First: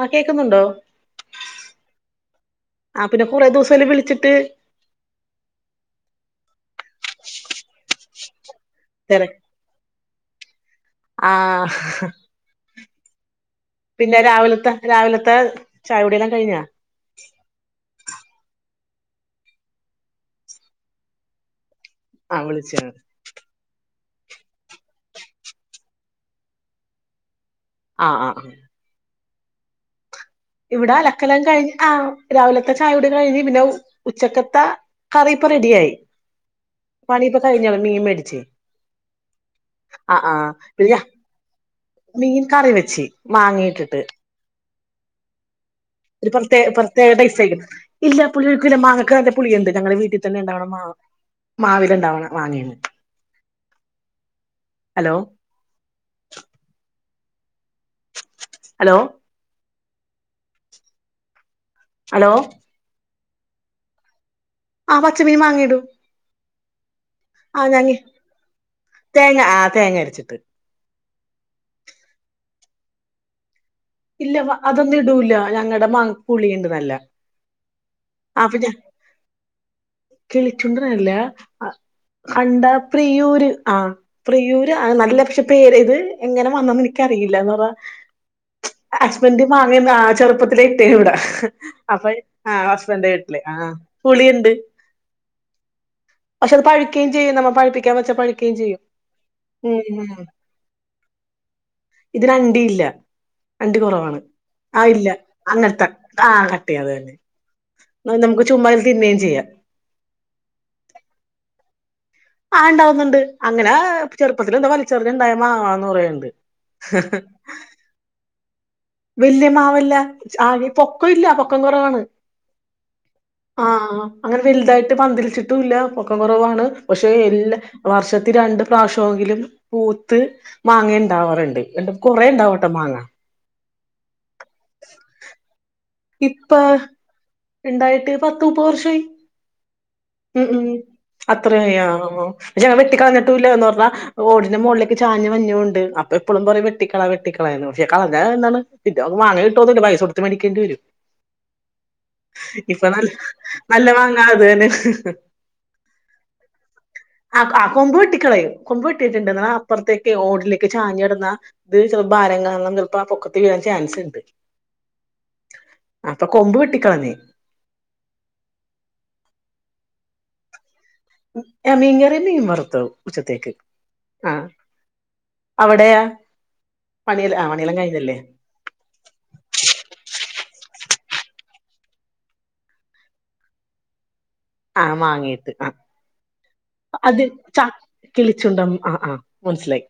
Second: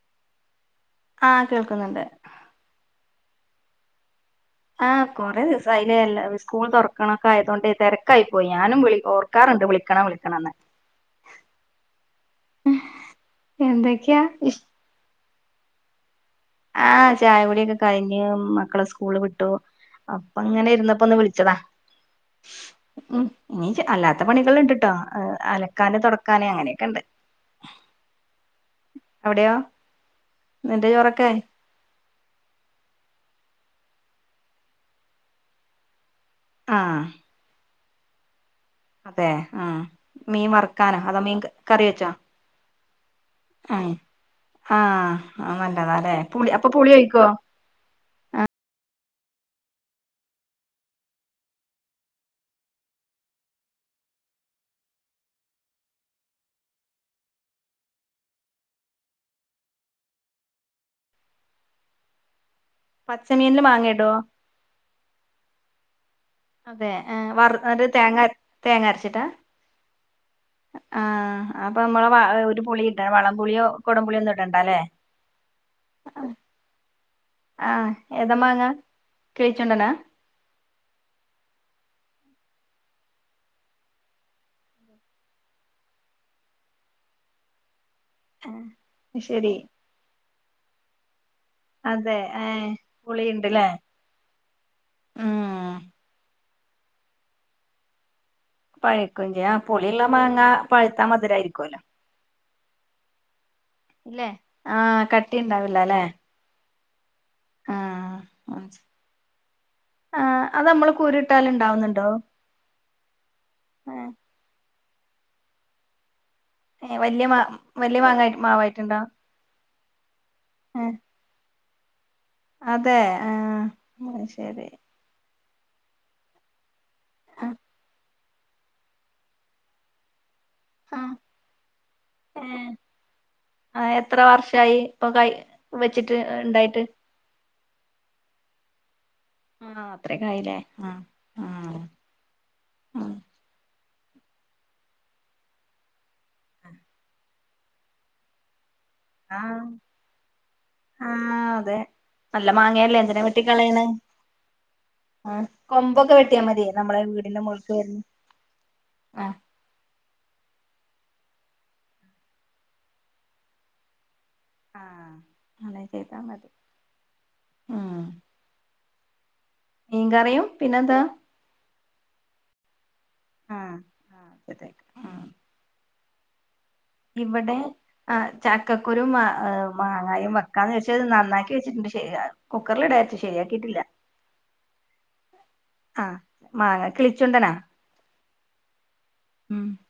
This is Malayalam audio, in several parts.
ആ കേക്ക്ന്നുണ്ടോ? ആഹ് കേൾക്കുന്നുണ്ട്. ആ പിന്നെ കുറേ ദിവസായില്ലെ വിളിച്ചിട്ട് ആഹ് കൊറേ ദിവസായിലെ. അല്ല സ്കൂൾ തുറക്കണൊക്കെ ആയതോണ്ട് തെരക്കായി പോയി ഞാനും വിളിക്ക് തെര ഓർക്കാറ്ണ്ട് വിളിക്കണം വിളിക്കണംന്ന് ആഹ് പിന്നെ എന്തൊക്കെയാ ഇഷ് രാവില്ത്തെ രാവിലത്തെ ചായ കുടിയെല്ലാം കഴിഞ്ഞാ ആഹ് ചായ കുടിയൊക്കെ കഴിഞ്ഞ് മക്കളെ സ്കൂള് വിട്ടു. അപ്പ ഇങ്ങനെ ഇരുന്നപ്പ ഒന്ന് വിളിച്ചതാ. ആഹ് വിളിച്ച് ണ്. ഉം ഇനി അല്ലാത്ത പണികള് ഇണ്ട്ട്ടോ. അലക്കാന് തൊടക്കാന് അങ്ങനെയൊക്കെ ഇണ്ട്. ആഹ് അവിട്യാെ ഇവിടെ അലക്കലാം കഴിഞ്ഞ് ആഹ് രാവിലത്തെ ചായോട് കഴിഞ്ഞ്. പിന്നെ ഉച്ചക്കത്തെ കറിപ്പ റെഡിയായി. ആ പണി ഇപ്പൊ കയിഞ്ഞുള്ളു മീ മേടിച്ച്. ആഹ് മീൻ ആഹ് പി വറുക്കാനോ അതോ [unintelligible] മീൻ കറി വെച്ചോ മീൻ കറി വെച്ച് ആഹ് മാങ്ങിട്ടിട്ട്. ആഹ് അത് നല്ലതാലെ. ഒരു പുളി പ്രത്യേ അപ്പൊ പുളി പ്രത്യേക ഒഴിക്കൊ. ടേസ്റ്റ് ആയിരിക്കും ഇല്ല പുുള്ളിയൊക്കില്ല മാങ്ങക്ക് നല്ല പുളിയുണ്ട്. ഞങ്ങളെ വീട്ടി തന്നെ ഇണ്ടാവണ മാ മാവില ഉണ്ടാവ്ണ മാങ്ങേണ് ഹലോ ഹലോ ഹലോ പച്ചമീനില് മാങ്ങ ഇടോ. ആ പച്ച മീ മാങ്ങി ഇടും. അതെ ഏഹ് വറ് തേങ്ങ തേങ്ങ അരച്ചിട്ടാ ആ തേങ്ങ അരച്ചിട്ട്. ആഹ് അപ്പൊ നമ്മളെ ഒരു പുളി ഇട്ട വളംപൊളിയോ. ഇല്ല വ അതൊന്നും ഇടൂല. ഞങ്ങടെ മാങ്ങക്ക് പുളിണ്ട് നല്ല ആഹ് ഏതാ അപ്പൊ മാങ്ങ ഞാൻ കിളിച്ചുണ്ടനാ കിളിച്ചുണ്ടനല്ല അണ്ട പ്രിയൂര് ആഹ് പ്രിയൂര് ആ നല്ല പക്ഷെ പേര്. ഇത് എങ്ങനെ വന്നുന്ന് ഇനിക്കറിയില്ല എന്ന് പറാ ഉം ഹസ്ബെന്റ് മാങ്ങന്നാ ചെറുപ്പത്തിലെ ഇട്ടേനോട് അപ്പൊ അതെ ആ ഏഹ് ഹസ്ബന്റ്ന്റെ വീട്ടില് പുളിയുണ്ടല്ലേ ആഹ് പുളി ഇണ്ട്. ഉം പക്ഷെ അത് പഴുക്കയും ചെയ്യും. നമ്മ പഴിപ്പിക്കാ വെച്ചാ പഴുക്കുകയും ചെയ്യും പഴുക്കയും ചെയ്യാ. ഉം പുളി ഉം ഇള്ള മാങ്ങ പഴുത്താ മധുരായിരിക്കുവല്ലോ. ഇതിന് അണ്ടി ഇല്ല. അണ്ടി കൊറവാണ്. ഇല്ലേ ആ ആഹ് ഇല്ല കട്ടി അങ്ങൻ ഉണ്ടാവില്ല അല്ലേ അത് തന്നെ ആഹ് നമുക്ക് ചുമ്മാ ഇര്ന്ന് തിന്നയും ചെയ്യാ. ആഹ് അത് നമ്മള് കുരു ഇട്ടാല് ഇണ്ടാവുന്ന്ണ്ടോ. ആഹ് ഇണ്ടാവുന്നുണ്ട് അങ്ങനെ ചെറുപ്പത്തില എന്താ വലചെറിഞ്ഞ ഉണ്ടായ മാങ്ങ പറയണ്ട് ഏഹ് വല്ല്യ മാ വല്ല്യാ മാങ്ങായി മാവായിട്ടുണ്ടോ വല്യമാവല്ല ആഹ് ഏഹ് പൊക്ക ഇല്ല പൊക്കം കുറവാണ് ആഹ് അത് അങ്ങനെ ശരി വലുതായി പന്തതിലിച്ചിട്ടുംല്ല പൊക്കം കുറവാണ് പക്ഷെ ആഹ് എല്ലാ വർഷത്തി രണ്ടും പ്രാവശ്യമെങ്കിലും പൂത്ത് മാങ്ങ ആഹ് ഉണ്ടാവാറുണ്ട് കുറെ ഉണ്ടാവട്ടെ മാങ്ങ ആഹ് എത്ര വർഷമായി ഇപ്പ കൈ വെ ഇപ്പ ഉണ്ടായിട്ട് പത്ത മുപ്പ വർഷായി ആണോ അത്രകെ ആയിലേ ആഹ് അത്ര [unintelligible] ആഹ് പക്ഷെ ഞങ്ങ വെട്ടിക്കളഞ്ഞിട്ടും ഇല്ലന്ന് പറഞ്ഞ ഓടിന്റെ മുകളിലേക്ക് ചാഞ്ഞ്ഞുണ്ട് അപ്പ എപ്പോഴും പറേ വെട്ടിക്കള വെട്ടിക്കളന്ന് പക്ഷെ കളഞ്ഞ എന്താണ് ഇല്ല ഇങ് വാങ്ങാൻ ആഹ് കിട്ടുകയൊന്നുല്ല പൈസ കൊടുത്ത് വാങ്ങിക്കേണ്ടി വരും ആഹ് അതെ നല്ല ഇപ്പൊ മാങ്ങല്ലേ നല്ല എന്തിന വെട്ടിക്കളയണ് നല്ല മാങ്ങ അത് തന്നെ ആഹ് കൊമ്പൊക്കെ വെട്ടിയാൽ മതി നമ്മളെ വീടിന്റെ ആഹ് മോൾക്ക് കൊമ്പ് വരുന്ന വെട്ടിക്കളയും കൊമ്പ് വെട്ടിയിട്ടുണ്ടെന്ന ആഹ് അപ്പുറത്തേക്ക് ഓടിലേക്ക് ചാഞ്ഞിടാ ഇത് ചിലപ്പോ ഭാരം കാണണം ചിലപ്പോ ആ പൊക്കത്ത് വീഴാൻ ചാൻസ് ഉണ്ട് ആണല്ലേ ഇന്നാ അപ്പൊ മതി കൊമ്പ് വെട്ടിക്കളഞ്ഞ് ഉം മീൻ കറിയും പിന്നെന്താ മീൻ കറിയും മീൻ വറുത്തതും ഉച്ചത്തേക്ക് ആഹ് ആഹ് ശരിയാക്ക ആഹ് അവിടെയാ പണിയെല്ലാം ആ ഇവിടെ പണിയെല്ലാം കഴിഞ്ഞല്ലേ ആഹ് ചക്കക്കുരും മാങ്ങായയും വെക്കാന്ന് വെച്ചാൽ അത് നന്നാക്കി വെച്ചിട്ടുണ്ട് ശരി കുക്കറിൽ ഇടയാച്ച ശരിയാക്കിയിട്ടില്ല ആഹ് മാങ്ങീയിട്ട് ആഹ് മാങ്ങ അത് കിളിച്ചുണ്ടനാ ച കിളിച്ചുണ്ട ആഹ് ആഹ് ഉം മനസ്സിലായി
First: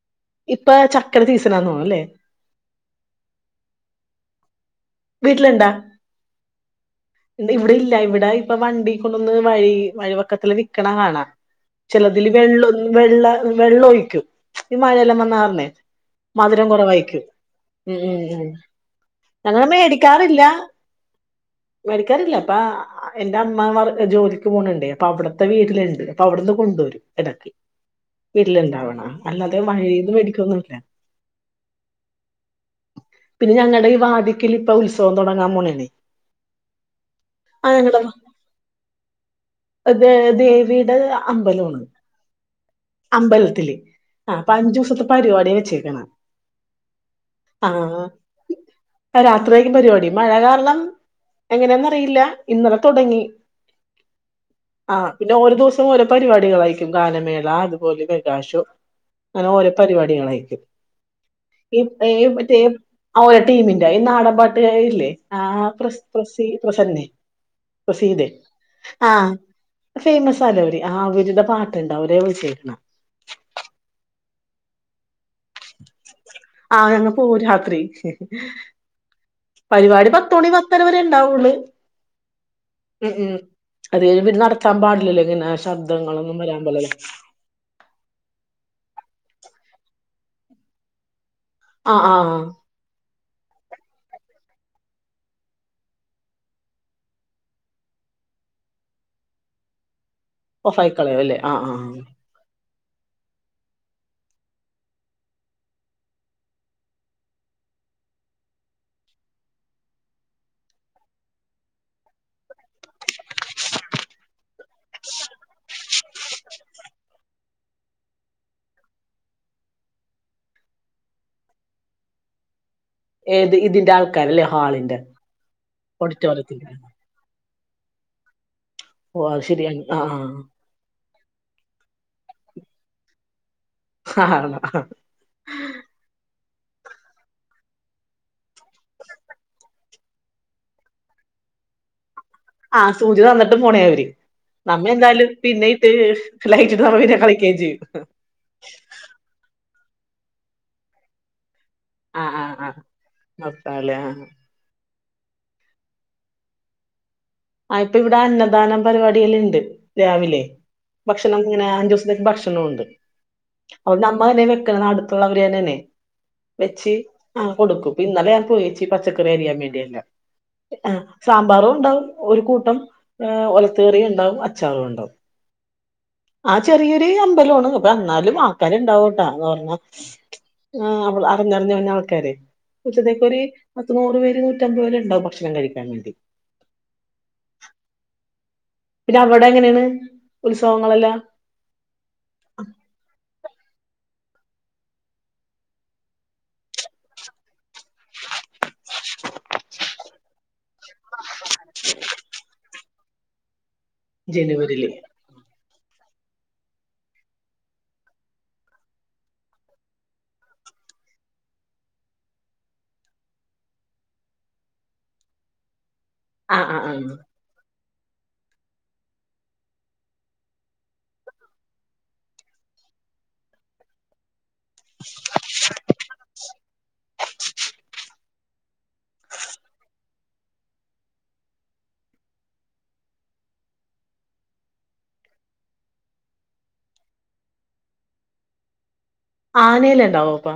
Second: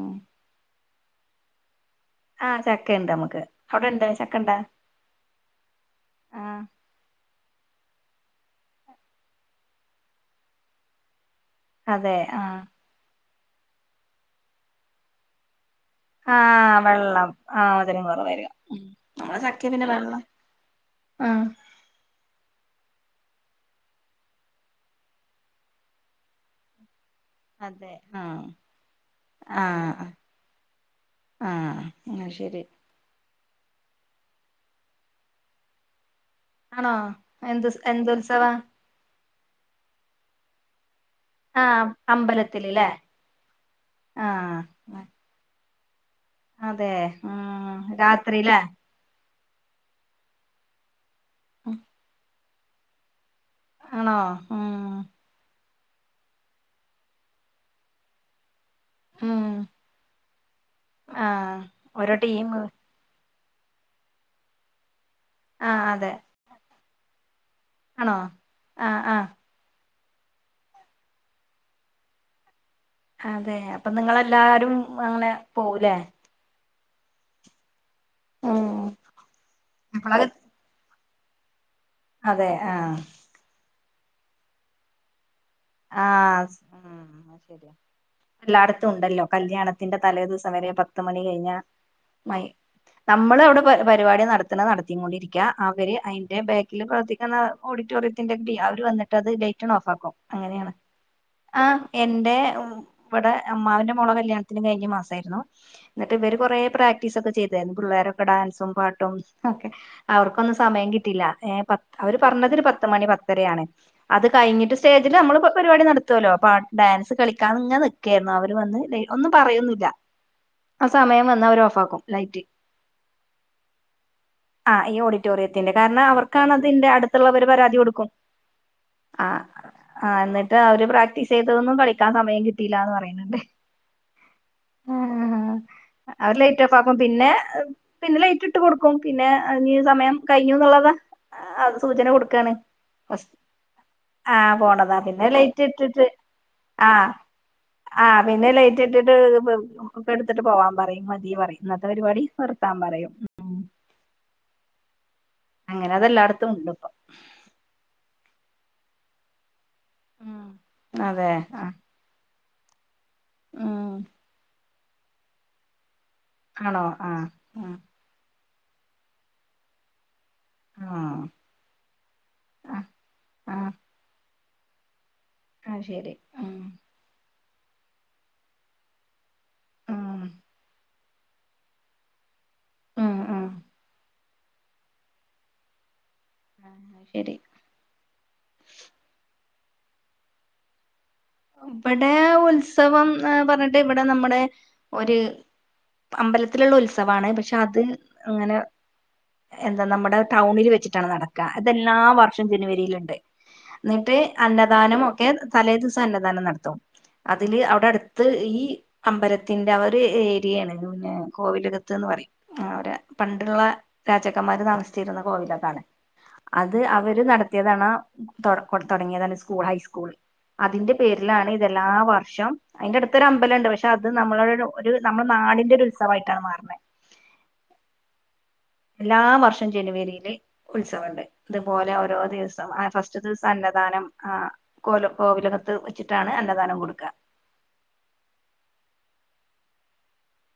ഉം ഇപ്പൊ ചക്കടെ സീസൺ ആണെന്ന് തോന്നു ല്ലേ ആഹ് ചക്ക ഇണ്ട് നമ്മുക്ക് അവിടെ ഉണ്ടോ ചക്ക ഉണ്ടാ വീട്ടിലുണ്ടാ ഇവിടെ ഇല്ല ഇവിടെ ഇപ്പൊ വണ്ടി കൊണ്ടൊന്ന് വഴി വഴി വക്കത്തില് വിൽക്കണ കാണാ അതെ ചിലതില് ആഹ് വെള്ള വെള്ള വെള്ളം ഒഴിക്കൂ ഈ മഴയെല്ലാം വന്നാ കാരണ മധുരം ആഹ് കുറവായിക്കും വെള്ളം ആഹ് ഉം മധുരം ഉം കുറവായിരിക്കും നമ്മളെ ഞങ്ങളെ ചക്ക മെ പിന്നെ വെള്ളം വെക്കാറില്ല ആഹ് മേടിക്കാറില്ല അപ്പ എന്റെ അമ്മ ജോലിക്ക് പോകണണ്ടേ അപ്പ അവിടത്തെ വീട്ടിലുണ്ട് അപ്പ അവിടുന്ന് കൊണ്ടരും ഇടക്ക് അതെ ആഹ് വീട്ടിലുണ്ടാവണ അല്ലാതെ ആഹ് വഴീന്ന് മേടിക്കൊന്നുല്ല ആഹ് അഹ് ശരി പിന്നെ ഞങ്ങളുടെ ഈ വാതിക്കൽ ഇപ്പൊ ഉത്സവം തുടങ്ങാൻ പോണനെ ആണോ എന്ത് എന്താ ഉത്സവ അതെ ദേവിയുടെ അമ്പലമാണ് ആഹ് അമ്പലത്തിൽ ല്ലേ അമ്പലത്തില് ആഹ് അഞ്ചു ദിവസത്തെ പരിപാടിയ വെച്ചേക്കണ അതെ ആഹ് രാത്രി ലെ രാത്രിയക്ക് പരിപാടി മഴ കാരണം എങ്ങനെയന്നറിയില്ല ഇന്നലെ തുടങ്ങി ആണോ ഉം ആഹ് പിന്നെ ഓരോ ദിവസം ഓരോ പരിപാടികളായിരിക്കും ഗാനമേള അതുപോലെ മെഗാഷോ ഉം ഇങ്ങനെ ഓരോ പരിപാടികളായിരിക്കും ആഹ് ഈ ഓരോ ടീം മറ്റേ ആഹ് ഓരോ ടീമിന്റെ ഈ നാടൻ പാട്ട് കാരുല്ലേ ആ ആഹ് പ്ര അതെ പ്രസീ പ്രസന്നെ ആണോ പ്രസീതെ ആഹ് ഫേമസ് ആല്ല അവര് ആ അവരുടെ പാട്ടുണ്ടാവ അവരെ വിളിച്ചേക്കണ അതെ അപ്പൊ നിങ്ങളെല്ലാരും അങ്ങനെ പോകൂലേ ആഹ് ഞങ്ങള് പോകും രാത്രി ഉം പരിപാടി പത്തു മണി പ പത്തരവരെ ഉണ്ടാവുള്ളൂ അതെ ആഹ് പി അത് കഴിഞ്ഞ് നടത്താൻ പാടില്ലല്ലോ ഇങ്ങനെ ശബ്ദങ്ങളൊന്നും ആഹ് വരാൻ പാടിലെലോ ഉം ശരിയാ എല്ലായിടത്തും ഉണ്ടല്ലോ കല്യാണത്തിന്റെ തലേദിവസം വരെ പത്തു മണി കഴിഞ്ഞ ആഹ് ആഹ് മൈ നമ്മള് അവിടെ പ പരിപാടി നടത്തുന്ന നടത്തി കൊണ്ടിരിക്ക അവര് അയ്ന്റെ ബാ ക്കിൽ പ്രവർത്തിക്കുന്ന ഓഡിറ്റോറിയത്തിന്റെ ടീം അവർ വന്നിട്ടത് ലൈറ്റ് അണ് ഓഫ് ആക്കും അങ്ങനെയാണ് ആഹ് എന്റെ ഉ ഇവിടെ അമ്മാവന്റെ മോളെ കല്യാണത്തിനും കഴിഞ്ഞ മാസായിരുന്നു എന്നിട്ട് ഇവര് കൊറെ പ്രാക്ടീസ് ഒക്കെ ചെയ്തായിരുന്നു പിള്ളേരൊക്കെ ഡാൻസും പാട്ടും ഒക്കെ അവർക്കൊന്നും സമയം കിട്ടില്ല ഏ അവര് പറഞ്ഞത് ഒരു പത്ത് മണി പത്തരയാണ് അത് കഴിഞ്ഞിട്ട് സ്റ്റേജിൽ നമ്മളിപ്പോ പരിപാടി നടത്തുവല്ലോ പ ഡാൻസ് കളിക്കാൻ ഇങ്ങനെ നിൽക്കായിരുന്നു അവര് വന്ന് ഒന്നും പറയുന്നില്ല ആ സമയം വന്ന്‌ അവര് ഓഫ് ആക്കും ലൈറ്റ് ഏത് ഇതിന്റെ ആൾക്കാരല്ലേ ആഹ് ഈ ഹാളിന്റെ ഓഡിറ്റോറിയത്തിന്റെ കാരണം ഓഡിറ്റോറിയത്തിന്റെ അവർക്കാണതിന്റെ അടു ടുത്തുള്ളവര് പരാതി കൊടുക്കും ഓഹ് ആഹ് അഹ് ശരിയാണ് ആഹ് എന്നിട്ട് അവര് പ്രാക്ടീസ് ചെയ്തതൊന്നും കളിക്കാൻ സമയം കിട്ടില്ലന്ന് പറയുന്നുണ്ട് ആ അവര് ലൈറ്റ് ഓഫ് ആക്കും പിന്നെ പിന്നെ ലൈറ്റ് ഇട്ട് കൊടുക്കും പിന്നെ ഇഞ്ഞി സമയം കഴിഞ്ഞു എന്നുള്ളത അത് സൂചന കൊടുക്കാണ് ആഹ് സൂചന തന്നിട്ട് പോണയാ അവര് ആ നമ്മ പോണതാ എന്തായാലും ലൈറ്റ് പിന്നെ ഇത് ഇട്ടിട്ട് ലൈറ്റിട്ട് നമ്മ പിന്നെ കളിക്കയും ചെയ്യും ആഹ് പിന്നെ ലേറ്റ് ഇട്ടിട്ട് ഒക്കെ എടുത്തിട്ട് പോവാൻ പറയും മതി പറയും ഇന്നത്തെ പരിപാടി നിർത്താൻ പറയും നിർത്താലേ ആഹ് അങ്ങനെ അതെല്ലായിടത്തും ഉണ്ട് ഇപ്പൊ ആ ഇപ്പ ഇവിടെ അന്നദാനം പരിപാടിയില് ഉണ്ട് രാവിലെ അതെ ഭക്ഷണം ആ ഇങ്ങനെ അഞ്ചു ദിവസത്തേക്ക് ഭക്ഷ കിട്ടണുണ്ട് ഉം അതുകൊണ്ട് നമ്മൾ തന്നെ വെക്കണത് അടുത്തുള്ളവര് തന്നെ ആണേ ആണോ വെച്ച് ആ ആഹ് ആ കൊടുക്കും ഇന്നലെ ഞാൻ പോയേച്ച് പച്ചക്കറി അരിയാൻ വേണ്ടിയല്ലാം ആ സാമ്പാറും ഉണ്ടാവും ഒരു കൂട്ടം ആ ഏഹ് ആ ഒലത്തു കറിയും ഉണ്ടാവും അച്ചാറും ഉണ്ടാവും ആഹ് ശരി ഉം ആഹ് ചെറിയൊരു അമ്പലമാണ് അപ്പൊ എന്നാലും ആൾക്കാര് ഉണ്ടാവും പറഞ ഉം [unintelligible] പറഞ്ഞറിഞ്ഞു വന്ന ആൾക്കാരെ പക്ഷെ ഇതേ ഉം പോലെ ഉം ഒരു പത്തനൂറ് പേര് നൂറ്റി അമ്പത് പേര് ഉണ്ടാവും ഭക്ഷണം കഴിക്കാൻ വേണ്ടി ശരി പിന്നെ അവിടെ എങ്ങനെയാണ് ഉത്സവങ്ങളെല്ലാം ഇവിടെ ഉത്സവം പറഞ്ഞിട്ട് ഇവിടെ നമ്മടെ ഒരു അമ്പലത്തിലുള്ള ഉത്സവാ ണ് പക്ഷെ അത് അങ്ങനെ എന്താ നമ്മുടെ ടൌണിൽ വച്ചിട്ടാണ് നട ഇതെല്ലാ വർഷം ജനുവരിൽണ്ട് എന്നിട്ട് ജനുവരിയില് അന്നദാനം ഒക്കെ തലേ ദി വസന്നധാനം നടത്തും അതില് അവിടെ അടുത്ത് ഈ അമ്പലത്തിന്റെ ആ ഒരു ഏരിയാണ് പിന്നെ കോവിലകത്ത്ന്ന് പറയും ആവര് പണ്ടുള്ള രാജാക്കന്മാര് താമസിച്ചിരുന്ന കോവിലക്കാണ് ആ ആ അത് ആ അവര് നടത്തിയതാണ് തുടങ്ങിയതാണ് സ്കൂൾ ഹൈസ്കൂൾ അതിന്റെ പേരിലാണ് ഇതെല്ലാ വർഷം അതിന്റെ അടുത്തൊരു അമ്പലണ്ട് പക്ഷെ അത് നമ്മളെ ഒരു നമ്മുടെ നാടിൻന്റെ ഒരു ഉത്സവമായിട്ടാണ് മാറനേ എല്ലാ വർഷം ജനുവരില് ഉത്സവുണ്ട് അതുപോലെ ഓരോ ദിവസം ആ ഫസ്റ്റ് ദിവസം അന്നദാനം ആഹ് കോല കോവിലകത്ത് വെച്ചിട്ടാണ് അന്നദാനം കൊടുക്കുക ആനൽ ഉണ്ടാവോ അപ്പ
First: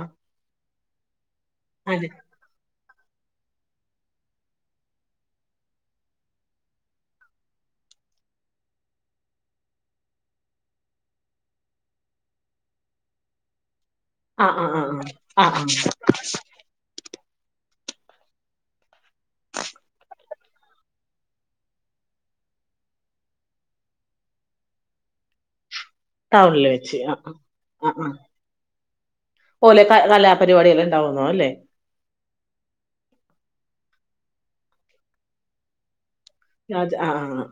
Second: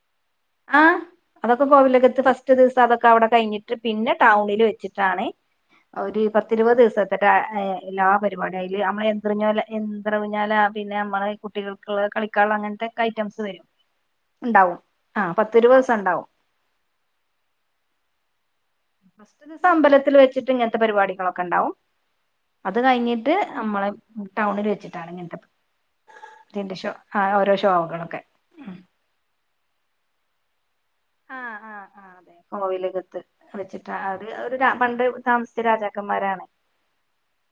ആഹ് അതൊക്കെ കോവിലകത്ത് ഫസ്റ്റ് ഒറ്റ ദിവസം അതൊക്കെ അവിടെ കഴിഞ്ഞിട്ട് പിന്നെ ടൗണില് വെച്ചിട്ടാണ് ഒരു പത്തിരുപത് ദിവസത്തെ് എല്ലാ പരിപാടിയ അതില് നമ്മള് എന്ത്റിഞ്ഞല്ല യാന്ത്ര ഊഞ്ഞാല പിന്നെ നമ്മള് കുട്ടികൾക്കുള്ള കളിക്ക അങ്ങനത്തെ ഐറ്റംസ് വരും ആഹ് ആഹ് ഉണ്ടാവും ആ ആ ആ പത്ത് ഇരുപത് ദിവസം ഉണ്ടാവും ഫസ്റ്റ് ദിവസ അമ്പലത്തിൽ വെച്ചിട്ട് ഇങ്ങനത്തെ പരിപാടികളൊക്കെണ്ടാവും അത് കഴിഞ്ഞിട്ട് നമ്മളെ ടൗണിൽ വെച്ചിട്ടാണ് ഇങ്ങനത്തെ ടൗണില് ഇതിന്റെ ഷോ വെച്ച് ആ ഓരോ ആ ആ ഷോകളൊക്കെ പോലെ ആഹ് ആഹ് ആഹ് അതെ കോവിലകത്ത് വെച്ചിട്ട് അവര് പണ്ട് താമസിച്ച രാജാക്കന്മാരാണ്. രാജ ആഹ് ആഹ്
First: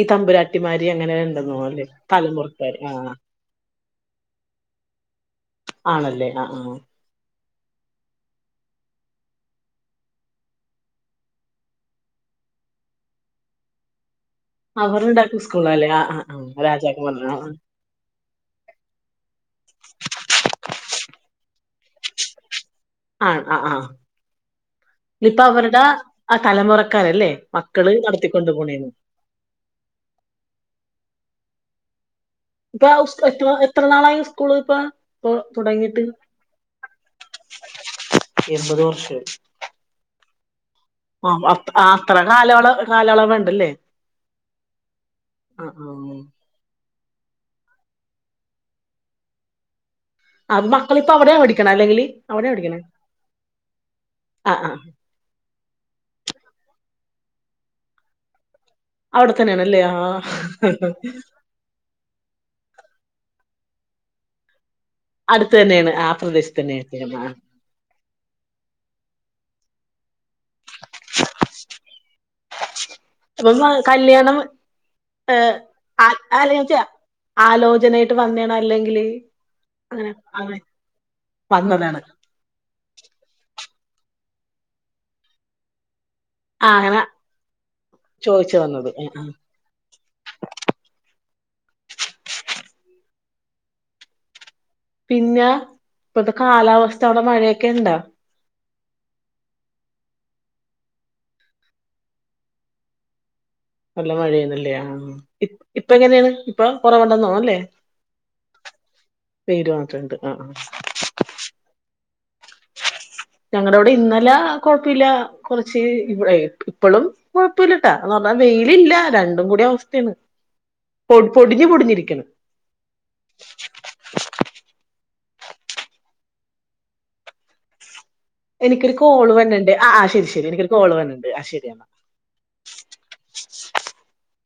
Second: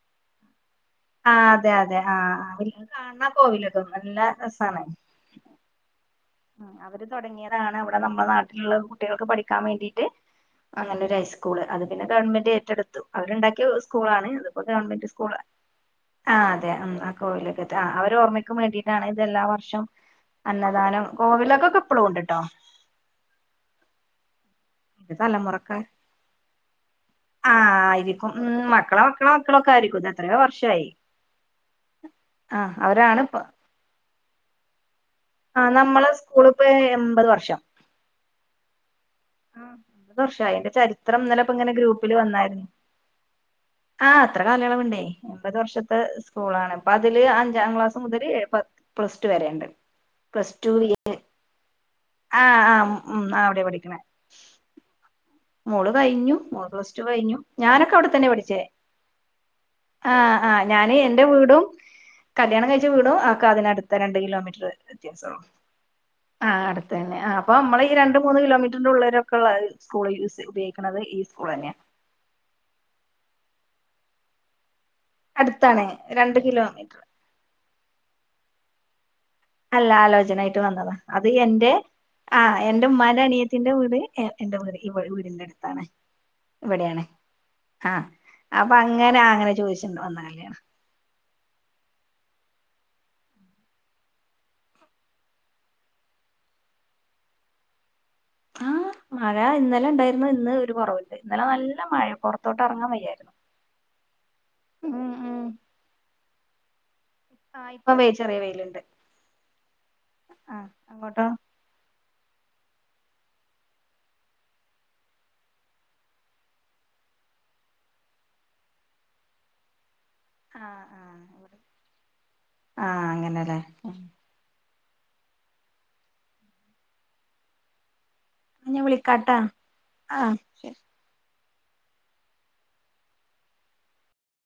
ഈ തമ്പുരാട്ടിമാരി അങ്ങനെ ആഹ് ഉണ്ടെന്നോ അതെ അല്ലേ അതെ ആഹ് തലമുറുക്കർ ആഹ്. കാണാ കോവിലൊക്കെ നല്ല രസാണ് ആണല്ലേ ആ ആ. ഉം അവര് തുടങ്ങിയതാണ് അവിടെ നമ്മളുടെ നാട്ടിലുള്ള കുട്ടികൾക്ക് പഠിക്കാൻ വേണ്ടിട്ട്. അങ്ങനെ ഒരു ഹൈസ്കൂള് അത് പിന്നെ ഗവൺമെന്റ് ഏറ്റെടുത്തു, അവരുണ്ടാക്കിയ സ്കൂളാണ്. ഇപ്പോ ഗവൺമെന്റ് സ്കൂളാ ആ അതെ ആ കോവിലക ത്ത് ആ അവരോർമ്മക്ക് വേണ്ടിയിട്ടാണ് ഇതെല്ലാ വർഷം അന്നദാനം കോവിലകക്കെ ഇപ്പളും ഉണ്ട് ട്ടോ. ആഹ് ആ ആഹ് ഇത് ഇപ്പോ തലമുറക്കാര് അവരുടെ ആ തലമുറക്കാരല്ലേ ആഹ് മക്കള് ആയിരിക്കും ഉം നടത്തിക്കൊണ്ട് പോണേണ്. മക്കളെ മക്കളെ മക്കളൊക്കെ ആയിരിക്കും ഇത് എത്രയോ വർഷായി. ആഹ് ഇപ്പോ ആ അവരാണ് ഉസ് ഇപ്പ എത്ര എത്ര നാളായി സ്കൂള് ഇപ്പോ ആഹ് നമ്മളെ സ്കൂളിപ്പോ എൺപത് വർഷം എൺപത് വർഷോ? ആഹ് എൻമ്പത് വർഷായി എന്റെ ചേ ആഹ് അ അത്ര കാല കാലയളവണ്ടല്ലേ. ആഹ് അത്ര കാലയളവുണ്ടേ, എൻപതു വർഷത്തെ സ്കൂളാണ് അപ്പോ അതില് അഞ്ചാം ക്ലാസ് മുതൽ പ പ്ലസ് ടു വരെണ്ട്. പ്ലസ് അത് ടു മക്കളിപ്പ അവിടെ പഠിക്കണേ അല്ലെങ്കില് ആഹ് ആഹ് ഉം ആ അവിടെ പഠിക്കണത്. ആഹ് ആഹ്. മോള് കഴിഞ്ഞു മോള് പ്ലസ് ടു കഴിഞ്ഞു. ഞാനൊക്കെ അവിടെത്തന്നെ പഠിച്ചേ. അവിടെ തന്നെയാണല്ലേ ആ ആഹ് ആഹ് ഞാന് എന്റെ വീടും കല്യാണം കഴിച്ച വീടും ഒക്കെ അതിനടുത്ത രണ്ട് കിലോമീറ്റർ. വ്യത്യാസള്ളൂ അടുത്ത് തന്നെണ് ആ പ്രദേശത്ത് തന്നെയ. ഇപ്പോ നമ്മളെ ഈ രണ്ടു മൂന്ന് കിലോമീറ്ററിന്റെ ഉള്ളരൊക്കെ ഉള്ള സ്കൂൾ ഉപയോഗിക്കുന്നത് ഈ സ്കൂൾ തന്നെയാ. അപ്പം കല്യാണം ഏ അടുത്താണ് രണ്ട് ആലേയ്ച്ച. കിലോമീറ്റർ ആലോചന ആയിട്ട് വന്നേണോ അല്ലെങ്കില്. അല്ല, അങ്ങനെ അങ്ങനെ ആലോചനായിട്ട് വന്നതാ അത് എന്റെ വന്നതാണ് ആഹ് എന്റെ ഉമ്മാന്റെ അനിയത്തിന്റെ വീട് എന്റെ വീട് ഈ വീടിന്റെ അടുത്താണ്. ആ അങ്ങനെ ഇവിടെയാണ് ആ ചോയിച്ചു അപ്പോ വന്നത് ആ അങ്ങനെ ആ അങ്ങനെ ചോദിച്ചിണ്ട് വന്ന കല്യാണ. പിന്നെ ഇപ്പത്തെ കാലാവസ്ഥ അവിടെ മഴയൊക്കെ ഇണ്ടാ. ആഹ് മഴ ഇന്നലെ ഉണ്ടായിരുന്നു, ഇന്ന് ഒരു കുറവുണ്ട്, ഇന്നലെ നല്ല മഴ പുറത്തോട്ട് ഇറങ്ങാൻ വയ്യായിരുന്നു. [inaudible] നല്ല മഴന്നല്ലേ ഉം ഉം ഇപ്പം എങ്ങനെണ് ഇപ്പോ കുറവുണ്ടന്ന് തോ ല്ലേ ആഹ് ഇപ്പൊ വെ ചെറിയ വെയിലുണ്ട് പേര് മാത്രണ്ട് ആ ആഹ് അങ്ങോട്ടോ. ഞങ്ങളെ ഇവിടെ ഇന്നലെ കൊഴപ്പമില്ല കുറച്ച് ഇ ഇപ്പളും കുഴപ്പല്ലട്ടാ എന്ന് പറഞ്ഞാ വെയിലില്ല രണ്ടും കൂടിയ അവസ്ഥാണ്. ആഹ് പൊ ആഹ് പൊടിഞ്ഞ് പൊടിഞ്ഞിരിക്കണ്. ആഹ് അങ്ങനെല്ലേ ഞാൻ എനിക്കൊരു കോള് വിളിക്കാട്ടാ വരുന്നുണ്ട് ആഹ് ശരി ശരി എനിക്കൊരു കോള് വന്നെണ്ട് ആഹ് ശരിയന്ന.